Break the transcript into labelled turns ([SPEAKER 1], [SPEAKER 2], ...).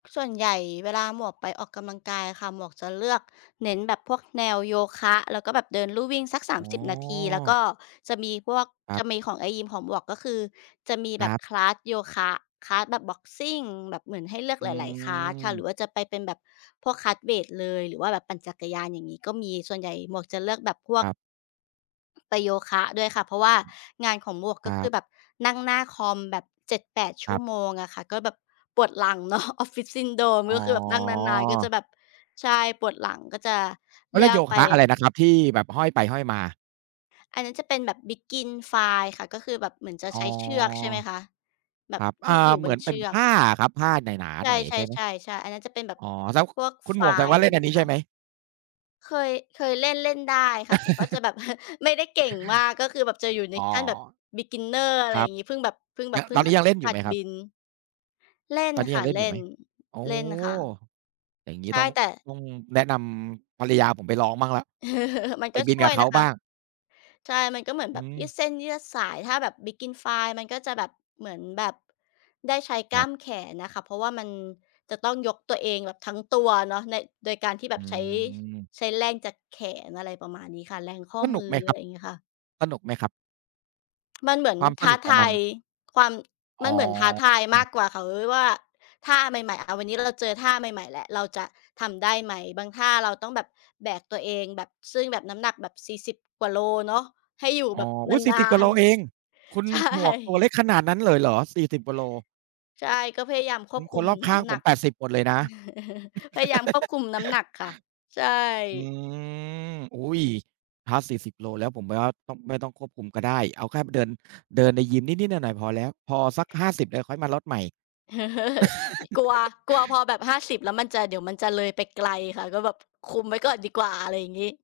[SPEAKER 1] ส่วนใหญ่เวลาหมวกไปออกกำลังกายอะค่ะ หมวกจะเลือกเน้นแบบพวกแนวโยคะ แล้วก็แบบเดินลู่วิ่งสัก สา
[SPEAKER 2] อ๋
[SPEAKER 1] มสิบ นาที แล้วก
[SPEAKER 2] อ
[SPEAKER 1] ็จะมีพวก
[SPEAKER 2] ครั
[SPEAKER 1] จ
[SPEAKER 2] บ
[SPEAKER 1] ะมีของในยิมของหมวก ก็คือจะมี
[SPEAKER 2] ค
[SPEAKER 1] แบ
[SPEAKER 2] ร
[SPEAKER 1] บ
[SPEAKER 2] ับ
[SPEAKER 1] คลาส โยคะ คลาส แบบบ็อกซิง แบบเหมือนให้เลือก
[SPEAKER 2] อื
[SPEAKER 1] หลาย ๆ คลาส ค่ะ หร
[SPEAKER 2] ม
[SPEAKER 1] ือว่าจะไปเป็นแบบพวก คลาส เวตเลย หรือว่าแบบปั่นจักรยาน อย่างงี้ ก็มีส่วนใหญ่หมวกจะเลือกแบบพว
[SPEAKER 2] ค
[SPEAKER 1] ก
[SPEAKER 2] รับ
[SPEAKER 1] ไปโยคะด้วยค่ะ เพราะว่างานของหมวก
[SPEAKER 2] ค
[SPEAKER 1] ก็
[SPEAKER 2] ร
[SPEAKER 1] ค
[SPEAKER 2] ั
[SPEAKER 1] ือ
[SPEAKER 2] บ
[SPEAKER 1] แบบนั่งหน้าคอม แบบ 7-8 ช
[SPEAKER 2] ค
[SPEAKER 1] ั่
[SPEAKER 2] รั
[SPEAKER 1] ว
[SPEAKER 2] บ
[SPEAKER 1] โมงอะค่ะ ก็แบบปวดหลัง เนาะ Office Syndrome
[SPEAKER 2] อ๋อ
[SPEAKER 1] ก็คือแบบนั่งนาน ๆ ก็จะแบบ ใช่ ปวดหลัง ก็จะ
[SPEAKER 2] เข
[SPEAKER 1] เล
[SPEAKER 2] าเ
[SPEAKER 1] ื
[SPEAKER 2] รีย
[SPEAKER 1] อ
[SPEAKER 2] กโย
[SPEAKER 1] กไป
[SPEAKER 2] คะอะไรนะครับ ที่แบบห้อยไปห้อยมา?
[SPEAKER 1] อันนั้นจะเป็นแบบ Begin Fly ค่ะ ก็คือแบบเหมือนจะ
[SPEAKER 2] อ๋อ
[SPEAKER 1] ใช้เชือกใช่ไหมคะ แบ
[SPEAKER 2] ค
[SPEAKER 1] บ
[SPEAKER 2] รับ
[SPEAKER 1] ท
[SPEAKER 2] อ่
[SPEAKER 1] ี
[SPEAKER 2] า
[SPEAKER 1] ่ไปอยู่
[SPEAKER 2] เห
[SPEAKER 1] บ
[SPEAKER 2] มื
[SPEAKER 1] น
[SPEAKER 2] อน
[SPEAKER 1] เ
[SPEAKER 2] เ
[SPEAKER 1] ช
[SPEAKER 2] ป็
[SPEAKER 1] ื
[SPEAKER 2] นผ
[SPEAKER 1] อก
[SPEAKER 2] ้าอะครับ ผ้าหนา
[SPEAKER 1] ใ
[SPEAKER 2] ๆ หน่อย ใช่ไหม
[SPEAKER 1] ช่ ๆ ๆ ๆ อันนั้นจะเป็นแบ
[SPEAKER 2] อ
[SPEAKER 1] บ
[SPEAKER 2] ๋อ แล้ว
[SPEAKER 1] พวก
[SPEAKER 2] คุณหมวกแสด
[SPEAKER 1] Fly
[SPEAKER 2] งว
[SPEAKER 1] อ
[SPEAKER 2] ่
[SPEAKER 1] ะ
[SPEAKER 2] า
[SPEAKER 1] ไร
[SPEAKER 2] เ
[SPEAKER 1] อ
[SPEAKER 2] ล
[SPEAKER 1] ย
[SPEAKER 2] ่
[SPEAKER 1] ่าง
[SPEAKER 2] น
[SPEAKER 1] ง
[SPEAKER 2] อ
[SPEAKER 1] ี
[SPEAKER 2] ั
[SPEAKER 1] ้
[SPEAKER 2] น
[SPEAKER 1] ไห
[SPEAKER 2] น
[SPEAKER 1] ม
[SPEAKER 2] ี้ใช
[SPEAKER 1] ค
[SPEAKER 2] ่ไ
[SPEAKER 1] ะ?
[SPEAKER 2] หม?
[SPEAKER 1] เคย เคยเล่น เล่นได้ค่ะ แต่ก็จะแบบ ไม่ได้เก่งมาก ก็คือแบบจะอยู่ใน
[SPEAKER 2] อ๋อ
[SPEAKER 1] ขั้นแบบ บิกินเนอร์ อะไ
[SPEAKER 2] ค
[SPEAKER 1] ร
[SPEAKER 2] ร
[SPEAKER 1] อ
[SPEAKER 2] ั
[SPEAKER 1] ย่
[SPEAKER 2] บ
[SPEAKER 1] างงี้ เพิ่งแบบ เพิ่งแบ
[SPEAKER 2] ย
[SPEAKER 1] บ เพิ่
[SPEAKER 2] ตอ
[SPEAKER 1] ง
[SPEAKER 2] นน
[SPEAKER 1] ห
[SPEAKER 2] ี
[SPEAKER 1] ั
[SPEAKER 2] ้
[SPEAKER 1] ด
[SPEAKER 2] ยังเล่นอย
[SPEAKER 1] ห
[SPEAKER 2] ู่
[SPEAKER 1] ั
[SPEAKER 2] ไห
[SPEAKER 1] ด
[SPEAKER 2] มคร
[SPEAKER 1] บ
[SPEAKER 2] ับ?
[SPEAKER 1] ิน เล่น
[SPEAKER 2] ตอนนี้
[SPEAKER 1] ค
[SPEAKER 2] ย
[SPEAKER 1] ่
[SPEAKER 2] ั
[SPEAKER 1] ะ
[SPEAKER 2] งเล่
[SPEAKER 1] เ
[SPEAKER 2] น
[SPEAKER 1] ล
[SPEAKER 2] อ
[SPEAKER 1] ่
[SPEAKER 2] ยู่ไหม?
[SPEAKER 1] น
[SPEAKER 2] อ๋อ
[SPEAKER 1] เล่นค่ะ
[SPEAKER 2] อย่างงี
[SPEAKER 1] ใช
[SPEAKER 2] ้
[SPEAKER 1] ่
[SPEAKER 2] ต้อง
[SPEAKER 1] แต่
[SPEAKER 2] ต้องแนะนำภรรยาผมไปลองบ้างแล้ว
[SPEAKER 1] เออ มัน
[SPEAKER 2] ไป
[SPEAKER 1] ก็
[SPEAKER 2] บิ
[SPEAKER 1] ช
[SPEAKER 2] น
[SPEAKER 1] ่
[SPEAKER 2] ก
[SPEAKER 1] ว
[SPEAKER 2] ั
[SPEAKER 1] ย
[SPEAKER 2] บเข
[SPEAKER 1] น
[SPEAKER 2] า
[SPEAKER 1] ะค
[SPEAKER 2] บ
[SPEAKER 1] ะ
[SPEAKER 2] ้าง
[SPEAKER 1] ใช่ มันก็เหมือน
[SPEAKER 2] อ
[SPEAKER 1] แ
[SPEAKER 2] ื
[SPEAKER 1] บบยืด
[SPEAKER 2] ม
[SPEAKER 1] เส้นยืดสาย ถ้าแบบ Begin Fly มันก็จะแบบ เหมือนแบบได้ใช้ก
[SPEAKER 2] ค
[SPEAKER 1] ล้
[SPEAKER 2] รั
[SPEAKER 1] า
[SPEAKER 2] บ
[SPEAKER 1] มแขนอะค่ะ เพราะว่ามันจะต้องยกตัวเองแบบทั้งตัวเนาะ น โดยการที่แบ
[SPEAKER 2] อื
[SPEAKER 1] บใช้
[SPEAKER 2] ม
[SPEAKER 1] ใช้แรงจากแขน อะไรประมาณนี้ค่ะ แรงข้อ
[SPEAKER 2] สน
[SPEAKER 1] ม
[SPEAKER 2] ุ
[SPEAKER 1] ื
[SPEAKER 2] ก
[SPEAKER 1] อ
[SPEAKER 2] ไหม
[SPEAKER 1] อ
[SPEAKER 2] ค
[SPEAKER 1] ะ
[SPEAKER 2] ร
[SPEAKER 1] ไ
[SPEAKER 2] ั
[SPEAKER 1] ร
[SPEAKER 2] บ
[SPEAKER 1] อย่างงี้ค่ะ
[SPEAKER 2] สนุกไหมครับ?
[SPEAKER 1] มันเหมือน
[SPEAKER 2] ความส
[SPEAKER 1] ท้
[SPEAKER 2] น
[SPEAKER 1] า
[SPEAKER 2] ุกขอ
[SPEAKER 1] ท
[SPEAKER 2] งม
[SPEAKER 1] า
[SPEAKER 2] ัน
[SPEAKER 1] ยความ
[SPEAKER 2] อ
[SPEAKER 1] มันเหมือนท้า
[SPEAKER 2] ๋
[SPEAKER 1] ทายม
[SPEAKER 2] อ
[SPEAKER 1] ากกว่าค่ะ ว ว่า ท่าใหม่ ๆ อ่า วันนี้เราเจอท่าใหม่ ๆ แล้วเราจะทำได้ไหม บางท่าเราต้องแบบแบกตัวเองแบบ ซึ่งแบบน้ำหนักแบบ 40 กว่าโลเนาะ ให้อยู่
[SPEAKER 2] อ๋
[SPEAKER 1] แ
[SPEAKER 2] อ
[SPEAKER 1] บบ
[SPEAKER 2] อ
[SPEAKER 1] น
[SPEAKER 2] ุ๊ย! สี่
[SPEAKER 1] า
[SPEAKER 2] สิบ กว่าโ
[SPEAKER 1] น
[SPEAKER 2] ลเอง คุณ
[SPEAKER 1] ๆ ใช่
[SPEAKER 2] หมวกตัวเล็กขนาดนั้นเลยเหรอ 40 กว่าโล
[SPEAKER 1] ใช่ ก็พยายามค
[SPEAKER 2] อ
[SPEAKER 1] วบค
[SPEAKER 2] ค
[SPEAKER 1] ุ
[SPEAKER 2] น
[SPEAKER 1] ม
[SPEAKER 2] รอบข
[SPEAKER 1] น
[SPEAKER 2] ้
[SPEAKER 1] ้
[SPEAKER 2] าง
[SPEAKER 1] ำห
[SPEAKER 2] ผ
[SPEAKER 1] นั
[SPEAKER 2] ม
[SPEAKER 1] ก
[SPEAKER 2] 80 หมดเลยนะ
[SPEAKER 1] พยายามควบคุมน้ำหนักค่ะ ใช่
[SPEAKER 2] อืม อุ๊ย ถ้า 40 โลแล้ว ผม ว ต้อง ไม่ต้องควบคุมก็ได้ เอาแค่เดิน เดินในยิมนิด ๆ หน่อย ๆ พอแล้ว พอสัก 50 เดี๋ยวค่อยมาลดใหม่
[SPEAKER 1] อ กลัว กลัวพอแบบ 50 แล้วมันจะ เดี๋ยวมันจะเลยไปไกลค่ะ ก็แบบคุมไว้ก่อนดีกว่า อะไรอย่างงี้